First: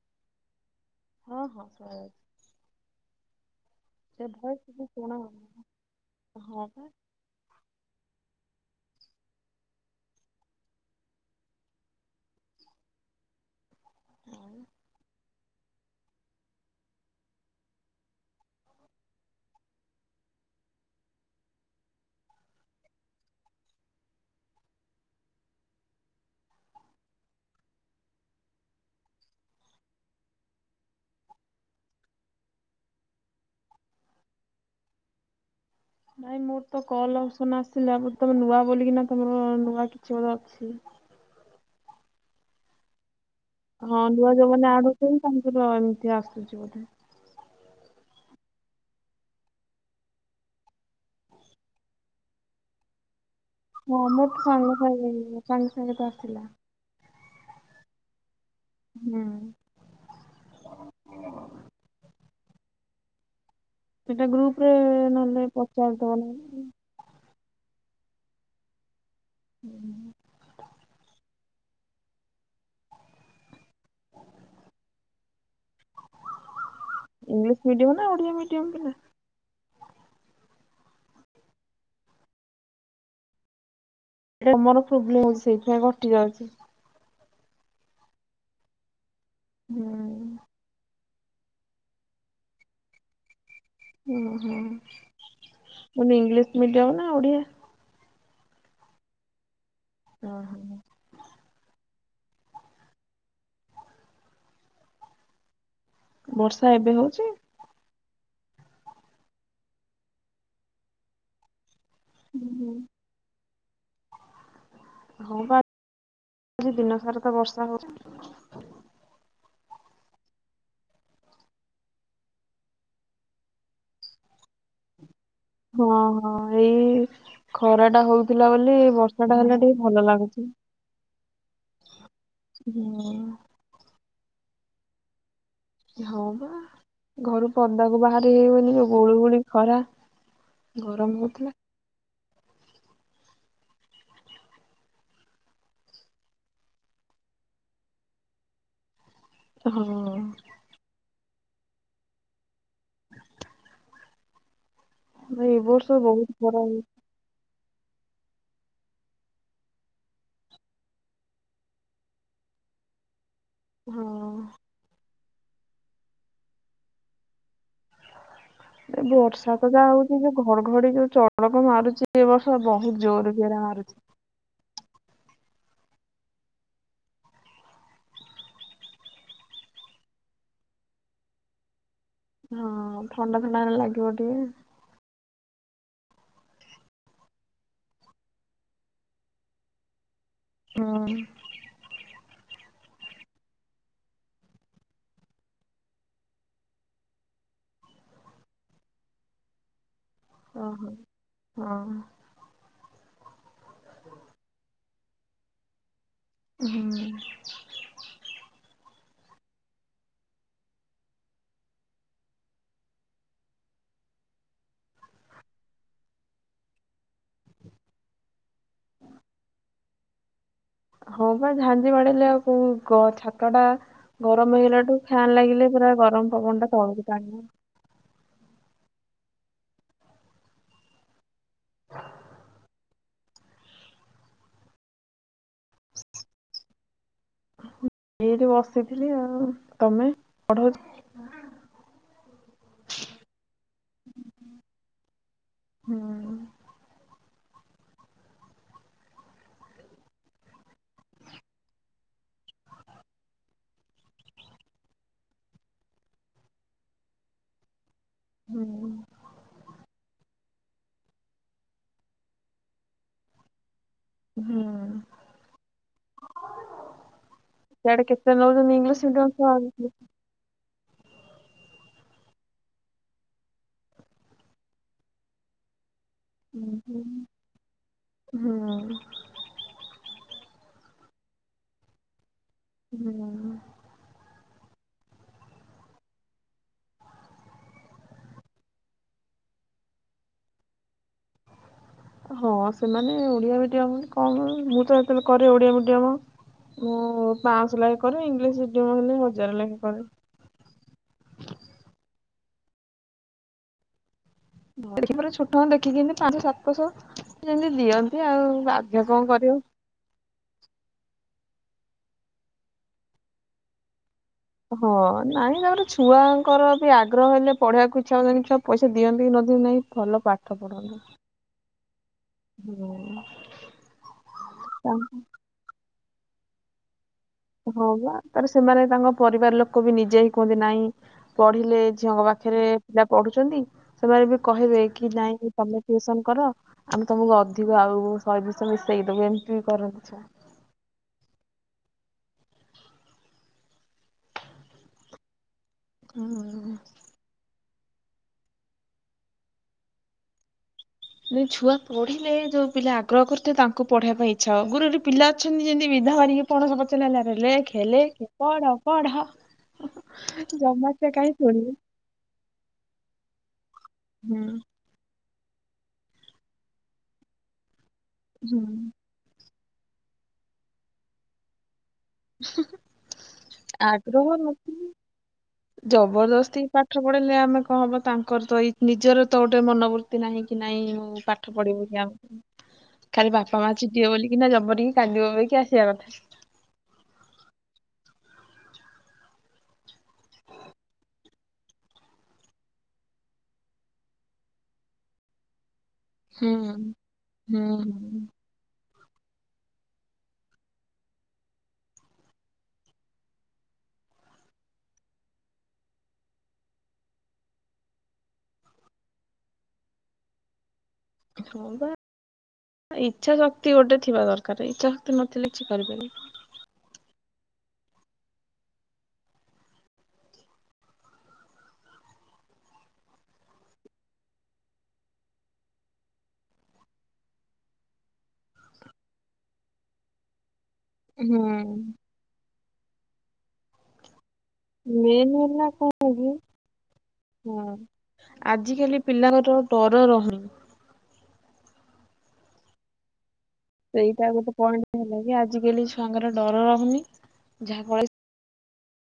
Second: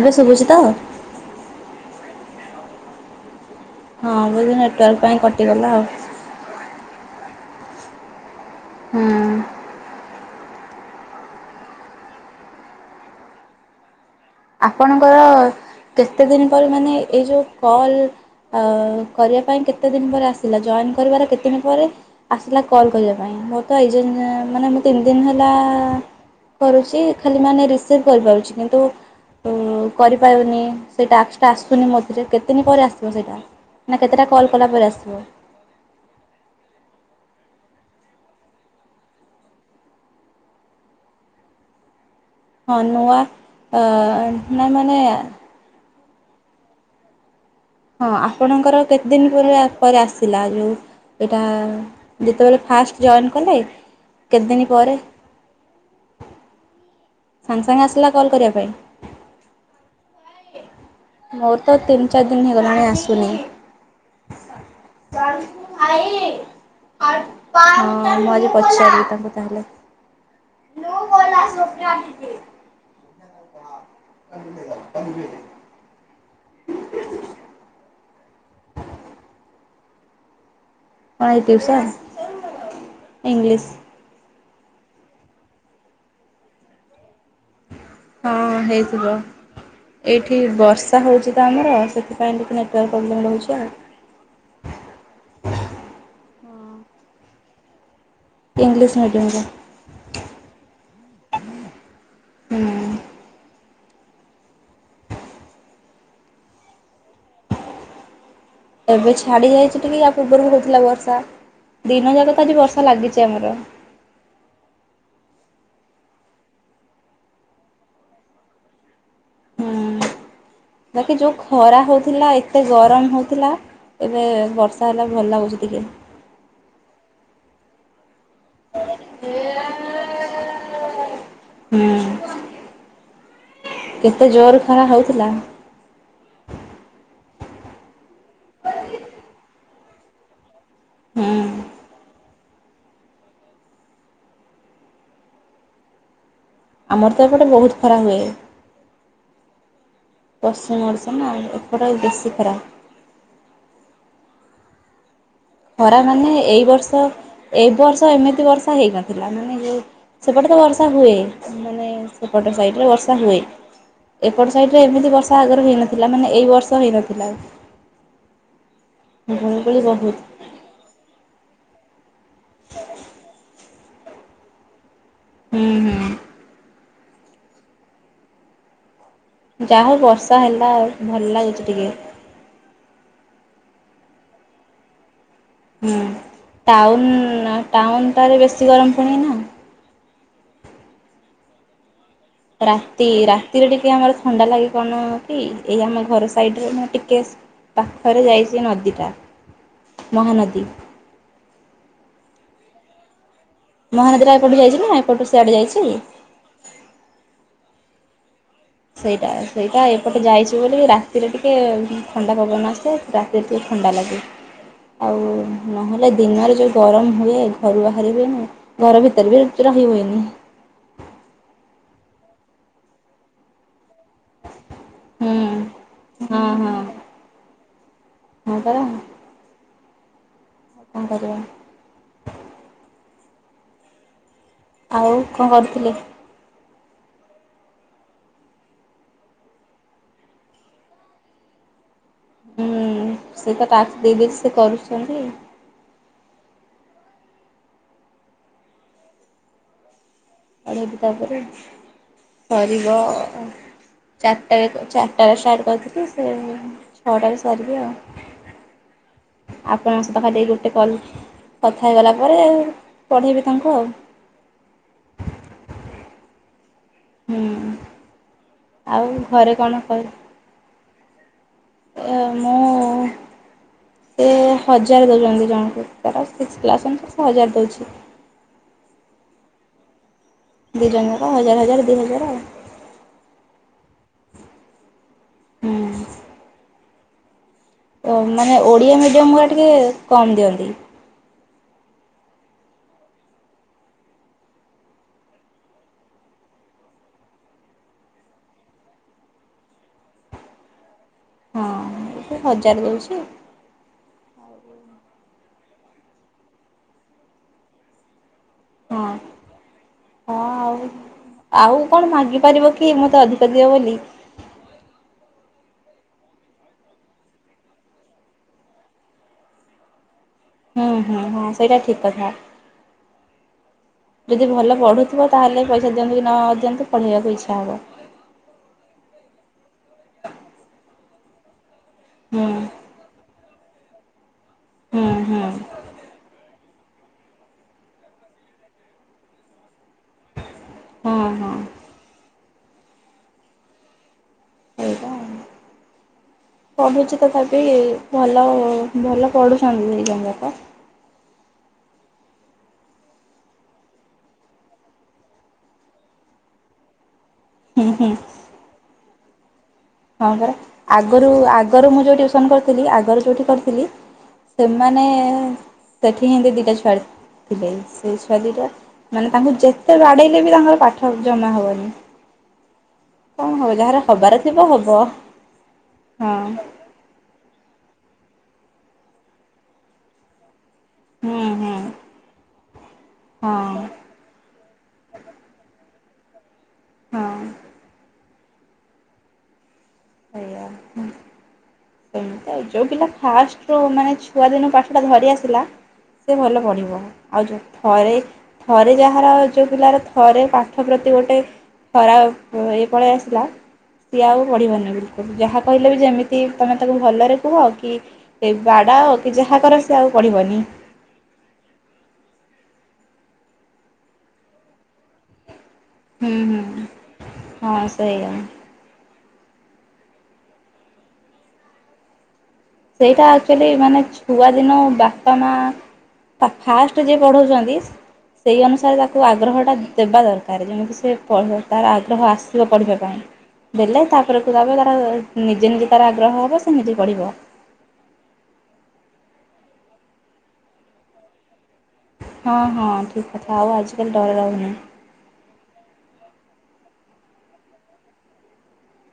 ଏବେ ଶୁବୁଚି ତ? ହଁ ହଁ ଶୁବା ଯାଉଚି। ହଁ ବୋଧେ ଭଏସ୍ ଟିକେ ନେଟୱାର୍କ ଶୁଣା ପାଇଁ ହଉନି। କଟିଗଲା ଆଉ। ହଁ ପା। ହୁଁ। ଆଉ ଆପଣଙ୍କର କେତେ ଦିନ ପରେ ମାନେ ଏଇ ଯୋଉ କଲ୍ ଆଉ କରିବା ପାଇଁ କେତେ ଦିନ ପରେ ଆସିଲା ଜଏନ୍ କରିବାର କେତେ ଦିନ ପରେ ଆସିଲା କଲ୍ କରିବା ପାଇଁ ମୋର ତ ଏ ଯାଏଁ ମାନେ ମୁଁ ତିନି ଦିନ ହେଲା କରୁଚି ଖାଲି ମାନେ ରିସିଭ୍ କରିପାରୁଚି କିନ୍ତୁ କରିପାରୁନି ସେ ଟାକ୍ସଟା ଆସୁନି ମୋ ଥିରେ କେତେ ଦିନ ପରେ ଆସିବ ସେଇଟା? ନା କେତେଟା କଲ୍ କଲା ପରେ ଆସିବ? ନାଇଁ ମୋର ତ କଲ୍ ଅପସନ୍ ଆସିଲା ବୋଧେ ତମେ ନୂଆ ବୋଲିକିନା ତମର ନୂଆ କିଛି ବୋଧେ ଅଛି। ହଁ ନୂଆ ଅ ହଁ ନୂଆ ଯୋଉମାନେ ନାଇଁ ଆଡ୍ ହୋଉଚନ୍ତି ମାନେ ତାଙ୍କର ଏମିତି ଆସୁଚି ବୋଧେ। ହଁ ଆପଣଙ୍କର କେତେ ଦିନ ପରେ ପରେ ଆସିଲା ଯୋଉ ଏଇଟା ଯେତେବେଳେ ଫାଷ୍ଟ ଜଏନ୍ କଲେ? ହଁ ମୋର ତ କେତେ ଦିନ ସାଙ୍ଗେ ପରେ ସାଙ୍ଗେ ସାଙ୍ଗେ ସାଙ୍ଗେ ତ ଆସିଲା। ସାଙ୍ଗେ ସାଙ୍ଗେ ଆସିଲା କଲ୍ କରିବା ପାଇଁ? ହୁଁ। ମୋର ତ ତିନି ଚାରି ଦିନ ହେଇଗଲାଣି ଆସୁନି। ସେଟା ଗ୍ରୁପରେ ନ ହେଲେ ପଚାରିଦୋଉ ନାହାଁନ୍ତି। ହଁ ମୁଁ ଆଜି ପଚାରିବି ତାଙ୍କୁ ତାହଲେ। [unintelligible] [unintelligible] ଇଂଲିଶ ମିଡିୟମ ନା ଓଡିଆ ମି ଡିୟମ ପିଲା? ହଁ ଏଇ ଟିଉସନ ଇଂଲିଶ ତମର ପ୍ରୋବ୍ଲେମ ହୋଉଚି ସେଇଥିପାଇଁ କଟି ଯାଉଚି। ହଁ ହେଇଥିବ ହୁଁ ଓହୋ। ଏଇଠି ବ ର୍ଷା ହୋଉଚି ତ ଆମର ସେଥିପାଇଁ ଟିକେ ନେଟୱାର୍କ ପ୍ରୋବ୍ଲେମ୍ ରହୁଚି ଆଉ। ଉଁ ହୁଁ ମୁଁ କହିନି ଇଂଲିଶ ମିଡିୟମ ନା ଓଡିଆ ଇଂଲିଶ ମିଡିୟମ ଟା। ଓ ହୋ। ହୁଁ। ବର୍ଷା ଏବେ ହୋଉଚି। ଏବେ ଛାଡି ଯାଇଚି ଟିକେ ୟା ପୂର୍ବରୁ ହୋଉଥିଲା ବର୍ଷା। ଦିନ ଯାକ ତ ଆଜି ହୁଁ। ବର୍ଷା ଲାଗିଚି ଆମର। ହଁ ବା ଆଜି ଦିନ ସାରା ତ ବର୍ଷା ହୋଉଚି ଆଉ। ହୁଁ ବାକି ଯୋଉ ଖରା ହୋଉଥିଲା ଏତେ ଗରମ ହୋଉଥିଲା ଏବେ ବର୍ଷା ହେଲା ଭଲ ଲାଗୁଚି। ହଁ ହଁ ଏଇ ଖରା ଟା ହୋଉ ଥିଲା ବୋଲି ବର୍ଷାଟା ହେଲେ ଟିକେ ଭଲ ଲାଗୁଚି। ହୁଁ ହଁ। କେତେ ଜୋରେ ଖରା ହୋଉଥିଲା। ହଁ ବା ଘରୁ ପଦାକୁ ବାହାରି ହେଇହୁଏନି ଯୋଉ ଗୁଳି ଗୁଳି ଖରା ଗରମ ହୁଁ ହୋଉଥୁଲା। ଆମର ତ ଏପଟେ ବୋହୁତ ଖରା ହୁଏ। ହଁଅ। [unintelligible] ଓପରା ବେଶୀ ଖରା ହ [inaudible] ଖରା ମାନେ ବହୁତ ଏଇ ଗରମ ବର୍ଷ ଏ ବର୍ଷ ଏମିତି ବର୍ଷା ହେଇନଥିଲା ମାନେ ଯୋଉ ସେପଟେ ତ ବର୍ଷା ହୁଏ। ମାନେ ସେପଟ ସାଇଡ଼ରେ ବର୍ଷା ହୁଏ। ହଁ ଏପଟ ସଇଡରେ ଏମିତି ବର୍ଷା ଆଗରୁ ହେଇନଥିଲା ମାନେ ଏଇ ବର୍ଷ ହେଇନଥିଲା। ଏ ବର୍ଷା ତ ଗୁଳୁଗୁଳି ଯାହା ବହୁତ ହୋଉ ଏପଟ୍ ଘଡଘଡି ଯୋଉ ଚଡକ ମାରୁଚି ଏ ବର୍ଷ ବୋହୁତ ଜୋରେ ଜୋରେ ମାରୁଚି। ଉଁ ହୁଁ। ଯାହା ହୋଉ ବର୍ଷା ହେଲା ଆଉ ଭଲ ଲାଗୁଚି ଟିକେ। ହଁ ଥଣ୍ଡା ଥଣ୍ଡା ଏବେ ଲାଗିବ ଟିକେ। ହୁଁ ଟାଉନ ଆଉ ଟାଉନଟାରେ ବେଶୀ ଗରମ ପୁଣି ଏନା। ହଁ। ରାତି ରାତିରେ ଟିକେ ଆମର ଥଣ୍ଡା ଲାଗେ କଣ କି ଏଇ ଆମ ଘର ସାଇଡରେ ମୁଁ ଟିକେ ପାଖରେ ଯାଇଚି ନଦୀଟା ମହାନଦୀ ଓହୋ ହଁ। ମହାନଦୀଟା ଏପଟୁ ଯାଇଚି ନା ଏପଟୁ ସିଆଡ଼େ ଯାଇଚି। ହୁଁ। ସେଇଟା ସେଇଟା ଏପଟେ ଯାଇଛି ବୋଲିିକି ରାତିରେ ଟିକେ ଉଁ ଥଣ୍ଡା ପବନ ଆସେ। ରାତିରେ ଟିକେ ଥଣ୍ଡା ଲାଗେ। ଆଉ ନହେଲେ ଦିନରେ ଯୋଉ ଗରମ ହୁଏ ଘରୁ ବାହାରି ହୁଏନି। ଘର ଭିତରେ ବି ରହି ହଏନି। ହଁ ପା ଝାଞ୍ଜି ବାଡେଇଲେ ଆଉ ପୁଣି ଗ ଛାତଟା ଗରମ ହେଇଗଲାଠୁ ଫ୍ୟାନ୍ ଲାଗିଲେ ପୁରା ଗରମ ହଁ ହଁ ପବନଟା ତଳକୁ ଟାଣିବ। ହଁ ପରା। କଣ କରିବା। ହ ଆଉ କଣ କରୁଥୁଲେ। ଏଇଠି ବସିଥିଲି ଆଉ ତମେ ପଢୋଉଚ ହୁଁ ସେ ତ ତାକୁ ଦେଇଦେଇଚି ସେ କରୁଛନ୍ତି। ହୁଁ। ପଢେଇବି ତାପରେ ସାରିବ ଅ ଚାରଟାରେ କ ଚାରଟାରେ ଷ୍ଟାର୍ଟ କରିଥିଲି ସେ ଛଅଟାରେ ସାରିବି ଆଉ। ହୁଁ। ଆପଣଙ୍କ ସହିତ ଖାଲି ଏଇ ଗୋଟେ କଲ୍ କଥା ହେଇଗଲା ପରେ ପଢ଼େଇବି ତାଙ୍କୁ ଆଉ। ଉଁହୁଁ। ହୁଁ ସିଆଡେ କେତେ ନୋଉଚନ୍ତି ଆଉ ଇଂଲିଶ ମିଡିୟମ ଘରେ ଛୁଆ କଣ [unintelligible] ଏ ମୁଁ ଏ ହଜାର ଦୋଉଚନ୍ତି ଜଣକୁ। ତାର ସିକ୍ସ କ୍ଲାସ୍ ଅନୁସାରେ ସେ ହଜାରେ ଦୋଉଛି। ଉଁହୁଁ। ଦିଇ ଜଣ ଜାକ ହଜାର ହଜାର ଦିଇ ହଜାର ଆଉ। ହୁଁ। ମାନେ ଓଡ଼ିଆ ମିଡ଼ିୟମ ଗୁା ଟିକେ କମ୍ ଦିଅନ୍ତି। [inaudible] ହଁ ସେମାନେ ଓଡିଆ ମିଡିୟମ କଣ ମୁଁ ତ ଯେତେବେଳେ କରେ ଓଡିଆ ମିଡିୟମ ମୁଁ ପାଞ୍ଚଶହ ଲେଖେ କରେ ଇଂଲିଶ ମିଡିୟମ ହେଲେ ହଜାର ଲେଖେ କରେ। ହଁ ହଜାର ଦୋଉଛି। ଦେଖ ପରେ [unintelligible] ଛୋଟ ଦେଖିକି ଏମିତି ପାଞ୍ଚ ସାତଶହ ଯେମିତି ଦିଅନ୍ତି ଆଉ ବାଧ୍ୟ କଣ କରିବୁ। ହଁ ଆଉ ଆଉ କଣ ମାଗିପାରିବ କି ମୋତେ ଅଧିକ ଦିଅ ବୋଲି। ହଁ ନାଇଁ ତାପର ଛୁଆଙ୍କର ବି ଆଗ୍ରହ ହେଲେ ପଢେଇବାକୁ ଇଚ୍ଛା ହଉ ପଇସା ଦିଅନ୍ତି କି ନଦିଅ ନାହିଁ ଭଲ ପାଠ ହୁଁ ହୁଁ ହଁ ସେଇଟା ଠିକ୍ କଥା। ହୁଁ। ଯଦି ଭଲ ପଢ଼ୁଥିବ ତାହେଲେ ପଇସା ଦିଅନ୍ତୁ କି ନଦିଅନ୍ତୁ ପଢ଼େଇବାକୁ ଇଚ୍ଛା ହେବ। ହଁ ବା ତାର ସେମାନେ ତାଙ୍କ ପରିବାର ଲୋକ ବି ନିଜେ ହି କୁହନ୍ତି ନହିଁ ପଢିଲେ ଝିଅଙ୍କ ହୁଁ ପାଖରେ ପିଲା ପଢୁଛନ୍ତି ସେମାନେ ବି କହିବେ ହୁଁ କି ହୁଁ ନାଇଁ ତମେ ଟସନ କର ଆମେ ତମକୁ ଅଧିକ ଆଉ ଶହେ ବିଶ ମିଶେଇଦବୁ ଏମିତି ବି କରନ୍ତି ଛୁଆ। ହଁ ହଁ। ସେଇଟା ଆଉ। ହଁ। ପଢ଼ୁଛି ତଥାପି ଭଲ ଭଲ ପଢ଼ୁଛନ୍ତି ଦିଇ ଜଣଙ୍କ। ଯେ ଛୁଆ ପଢିଲେ ଯୋଉ ପିଲା ଆଗ୍ରହ କରିଥାବେ ତାଙ୍କୁ ପଢେଇବା ପାଇଁ ଇଚ୍ଛା ହବ୍। ଗୁରୁ ଗୋଟେ ପିଲା ଅଛନ୍ତି [unintelligible] ପଣସ ପଚ ନଲେ ହୁଁ ଖେଲେ ହୁଁ କି ପଢ ପଢ ହଁ ପରା ଜମା ସେ ଆଗରୁ କାହିଁ ଶୁଣିବେ ଆଗରୁ ମୁଁ ଯୋଉ ଟିଉସନ କରିଥିଲି ଆଗରୁ ଯୋଉଠି କରିଥିଲି ହୁଁ ସେ ମାନେ ସେଠି ହିଁ ଦୁଇଟା ଛୁଆ ଥିଲେ ସେ ଛୁଆ ଦୁଇଟା ହୁଁ ମାନେ ତାଙ୍କୁ ଯେତେ ବାଡ଼େଇଲେ ବି ତାଙ୍କର ପାଠ ଜମା ହବନି। ହୁଁ। କଣ ହବ ଯାହାର ହବାର ଥିବ ହବ। ହଁ ଜବରଦସ୍ତି ପାଠ ପଢିଲେ ଆମେ କଣ ହବ ତାଙ୍କର ତ ଏଇ ନିଜର ତ ଗୋଟେ ମନ ନାହିଁ କି ନାଇଁ ହୁଁ ପାଠ ହୁଁ ପଢ଼ିବୁ କି ଆମେ ଖାଲି ହଁ ବାପା ମା ଚିଟିଏ ବୋିକିନା ଜମରିକି କାନ୍ଦିବ ବକି ଆସିବା କଥା। ହଁ। ସେୟା ହଁ। ଏମତି ଯୋଉଁ ପିଲା ଫାଷ୍ଟରୁୁ ମାନେ ଛୁଆଦିନୁ ପାଠଟା ଧରି ଆସିଥିଲା। ସେ ହୁଁ। ଭଲ ପଢ଼ିବ, ଆଉ ହୁଁ ଯେଉଁ ଥରେ ହୁଁ ଥରେ ଯାହାର ଯୋଉ ପିଲାର ଥରେ ପାଠ ପ୍ରତି ଗୋଟେ ଖରା ଏ ପଳେଇ ଆସିଲା ସିଏ ଆଉ ପଢିବନି। ଯାହା କହିଲେ ବି ଯେମିତି ତୁମେ ତାକୁ ଭଲରେ କୁହ କି ସେ ବାଡ଼ା କି ଯାହା କର ସେ ଆଉ ପଢ଼ିବନି। ହଁ ବା ଇଚ୍ଛା ଶକ୍ତି ଗୋଟେ ଥିବା ଦରକାର ଇଚ୍ଛା ଶକ୍ତି ନଥିଲେ କିଛି କରିବେନି। ହୁଁ ହୁଁ ହଁ ସେଇୟା। ସେଇଟା ଆକ୍ଚୁଆଲି ମାନେ ଛୁଆଦିନ ବାପା ମା ଫାଷ୍ଟ ଯିଏ ପଢ଼ାଉଛନ୍ତି ସେଇ ଅନୁସାରେ ତାକୁ ଆଗ୍ରହଟା ଦେବା ଦରକାର ଯେମିତି ସେ ହୁଁ ପଢ଼ିବ ତାର ଆଗ୍ରହ ଆସିବ ପଢ଼ିବା ପାଇଁ ବଲେ ତା [unintelligible] ତାର ମେନ୍ ହେଲା ନିଜେ ନିଜେ ତାର କଣ କି ଆଗ୍ରହ ହବ ନିଜେ ପଢ଼ିବ। ହଁ ଆଜିକାଲି ପିଲାଙ୍କର ଡର ରହୁନି। ହଁ ହଁ ଠିକ। ସେଇଟା ଗୋଟେ ପଏଣ୍ଟ ହେଲା କି ଆଜିକାଲି ଛୁଆଙ୍କର ଡର ରହୁନି, ଯାହାଫଳ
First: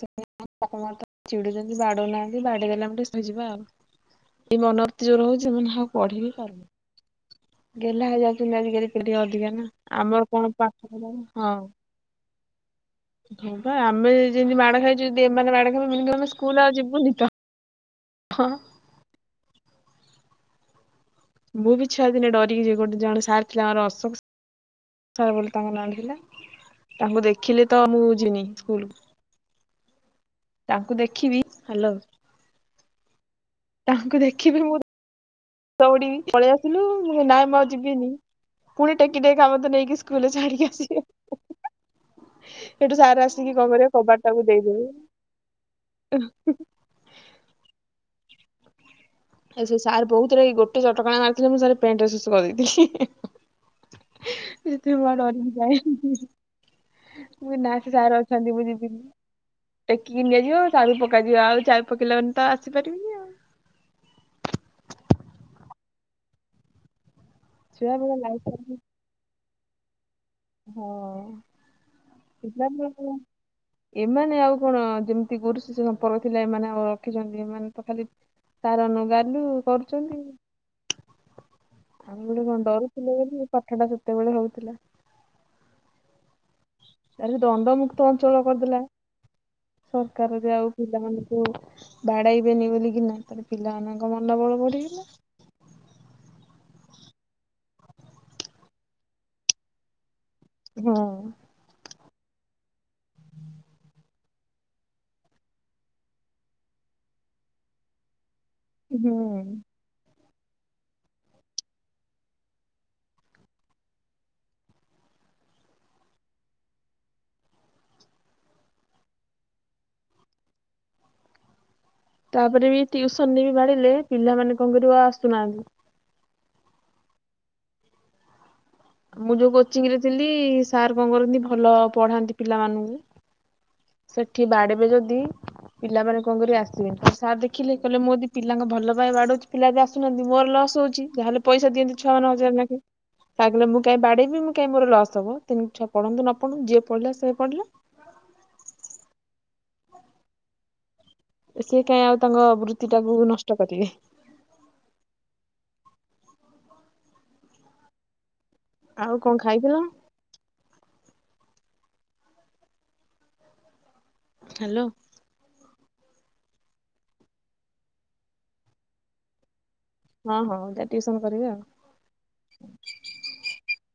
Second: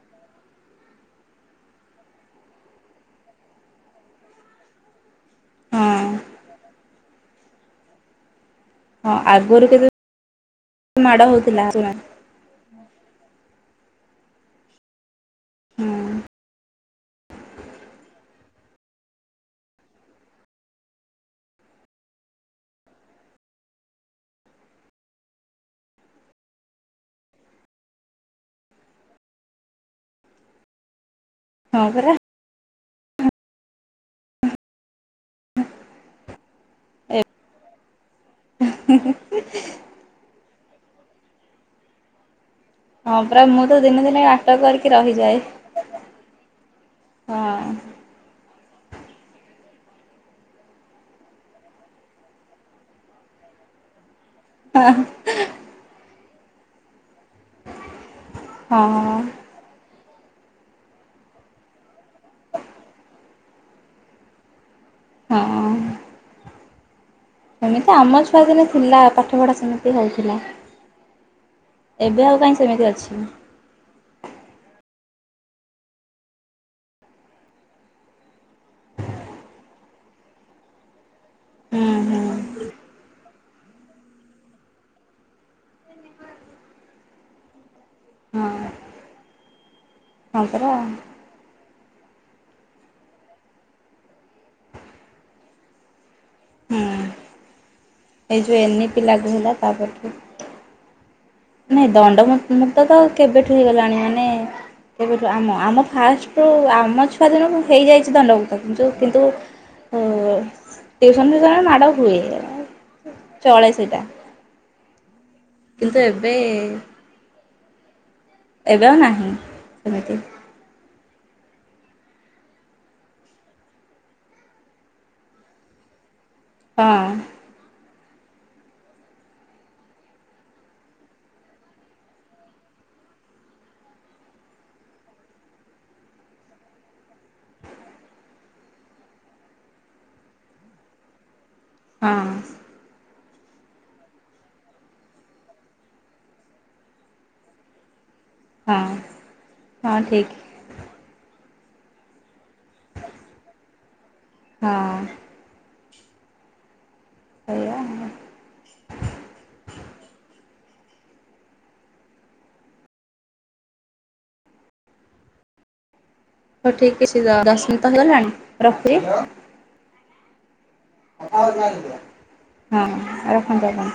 ସେପ [inaudible] ଚିଡୁଛନ୍ତି ବାଡଉନାହାନ୍ତି ବାଡେଇ ଦେଲେ ଆମେ ଟିକେ ଶହିଯିବା ଆଉ। ଏଇ ମନୋବୃତି ଯୋଉ ରହୁଛି ମାନେ ଆଉ ହଁ। ପଢି ବିି ପାରୁନି ଗେହ୍ଲା ହେଇଯାଉଛନ୍ତି ଆଜିକାଲି। ଏଠି ହଁ ଅଧିକା ଆଗରୁ ନା କେତେ ଆମର କଣ ପାଠପଢା ମାଡ଼ ହବ ହଉଥିଲା ଶୁଣ ହଁ। ହଁପା ଆମେ ଯେନ୍ତି ମାଡ ଖାଇଚୁ ଯଦି ଏମାନେ ମାଡ ହୁଁ ଖାଇବେଏମାନେ କହିବେ ଆମେ ସ୍କୁଲ ଆଉ ଯିବୁନି ତ। ହଁ। ମୁଁ ବି ଛୁଆ ଦିନେ ଡରିକିଯାଏ ଗୋଟେ ଜଣେ ସାର୍ ଥିଲେ ଆମର ଅଶୋକ ଥରେ ବୋଲି ତାଙ୍କ ନାଟି ଥିଲା। ତାଙ୍କୁ ଦେଖିଲେ ତ ମୁଁ ଜିମିନି ସ୍କୁଲ। ତାଙ୍କୁ ଦେଖିବି ହଁ ହ୍ୟାଲୋ ପରା। ତାଙ୍କୁ ଦେଖିବି ମୁଁ ଦଉଡିବି ପଳେଇ ଆସିଲୁ ମୁ ନାଇଁ ମୁ ଆଉ ଯିବିନି ପୁଣି ଟେକି ଟେକ ମତେ ନେଇକି ସ୍କୁଲରେ ଛାଡିକି ଆସିବେ। ହେଠୁ ହଁ ସାର ପରା ଆସିକି ମୁଁ କଣ ତ କରିବେ ଦିନେ ଦିନେ କବାଟ ଟାକୁ ନାଟକ ଦେଇଦେବ। କରିକି ରହିଯାଏ ହଁ। ନାଇଁ ସେ ସାର୍ ବହୁତ ରାଗି ଗୋଟେ ଚଟକଣା ମାରିଥିଲେ ମୁଁ ଥରେ ପେଣ୍ଟରେ ସୁସୁ କରିଦେଇଥିଲି। ସେଥିେ ମୁଁ ଆଉ ଡ଼ରିକି ଯାଇନି। ମୁଁ କହିବି ନାଁ ସେ ସାର ଅଛନ୍ତି ମୁଁ ଯିବିନି। ହଁ। ଟେକିକି ନିଆଯିବ ଚାବି ପକାଯିବ ଆଉ ଚାବି ପକେଇଲା ମାନେ ତ ଆସିପାରିବିନି। ଆଉ ହଁ। ସେମିତି ବେଳେ ଆମ ଛୁଆ ଲାଇଫ ଦିନେ ଥିଲା ପାଠ ପଢା ସେମିତି ହେଉଥିଲା। ହଁ ଏ ସେମିତି ଅଛି। [inaudible] ଏମାନେ ଆଉ କଣ ଯେମିତି ଗୁରୁ ଶିଷ୍ୟ ସମ୍ପର୍ବ ଥିଲା ଏମାନେ ଆଉ ରଖିଛନ୍ତି ଏମାନେ ତ ଖାଲି କାରଣ ଗାଲୁ କରୁଛନ୍ତି। ହୁଁ ହୁଁ ଆମବେଳେ କଣ ଡରୁ ଥିଲେ ବୋଲି ପାଠଟା ସେତେବେଳେ ହଉଥିଲା। ତାରେ ଦଣ୍ଡମୁକ୍ତ ଅଞ୍ଚଳ ହଁ କରିଦେଲା ସରକାର ହଁ ଯେ ପରା ଆଉ ପିଲାମାନେ ହୁଁ ବାଡେଇବେନି ବୋଲିକିନା ତାରେ ପିଲାମାନଙ୍କ ମନୋବଳ ବଢିଗଲା। ଏଇ ଯେଉଁ ଏନ୍ଇ ପି ଲାଗୁ ହେଲା ତାପରଠୁ। ହଁ। ନାଇଁ ଦଣ୍ଡ ମୁକ୍ତ ତ କେବେଠୁ ହେଇଗଲାଣି ମାନେ କେବେଠୁ ଆମ ଆମ ଫାଷ୍ଟରୁ ଆମ ଛୁଆ ଦିନୁ ହେଇଯାଇଛି ଦଣ୍ଡମୁକ୍ତ କିନ୍ତୁ କିନ୍ତୁ ଓ ହୁଁ ଟ୍ୟୁସନ୍ ଫ୍ୟୁସନରେ ମାଡ଼ ହୁଏ ଚଳେ ସେଇଟା। କିନ୍ତୁ ଏବେ ଏବେ ଆଉ ନାହିଁ ସେମିତି। ତାପରେ ବି ଟ୍ୟୁସନରେ ବି ବାଡେଇଲେ ପିଲାମାନେ କଣ କରିବେ ଆଉ ଆସୁନାହାନ୍ତି। ହଁ। ମୁଁ ଯୋଉ କୋଚିଂ ରେ ଥିଲି ସାର୍ କଣ କରନ୍ତି ଭଲ ପଢାନ୍ତି ପିଲାମାନଙ୍କୁ। ସେଠି ବାଡେଇବେ ଯଦି ପିଲାମାନେ କଣ କରିବେ ଆସିବେ କହିବେ ସାର୍ ଦେଖିଲେ କହିଲେ ମୁଁ ଜଦି ପିଲାଙ୍କ ଭଲ ପାଇଁ ବାଡଉଛି ପିଲା ବି ଆସୁନାହାନ୍ତି ମୋର ଲସ୍ ହଉଛି ଯାହାହଲେ ପଇସା ଦିଅନ୍ତି ହଁ ଛୁଆମାନେ ହଜାର ଲାଖେ। ସାର୍ କହିଲେ ମୁଁ କାଇଁ ବାଡେଇବି ମୁଁ କାଇଁ ମୋର ଲସ୍ ହବ ତେଣୁ ଛୁଆ ପଢନ୍ତୁ ନ ପଢନ୍ତୁ ଯିଏ ପଢିଲା ସେ ପଢିଲା। ହଁ। ହଁ ଠିକ୍। ସିଏ କାଇଁ ଆଉ ତାଙ୍କ ବୃତ୍ତି ଟାକୁ ନଷ୍ଟ କରିବେ। ହଁ ଅଁ। ସେଇୟା ଆଉ। ଆଉ କଣ ଖାଇଥିଲ? ହାଲୋ। ହଉ ଠିକ ଅଛି ଦ-ଦଶ ମିନିଟ୍ ତ ହେଇଗଲାଣି ରଖୁଛି। ହଁ, ହଁ ଯାଏ ଟିଉସନ୍ କରିବି ଆଉ। ହଁ ରଖନ୍ତୁ ଆପଣ।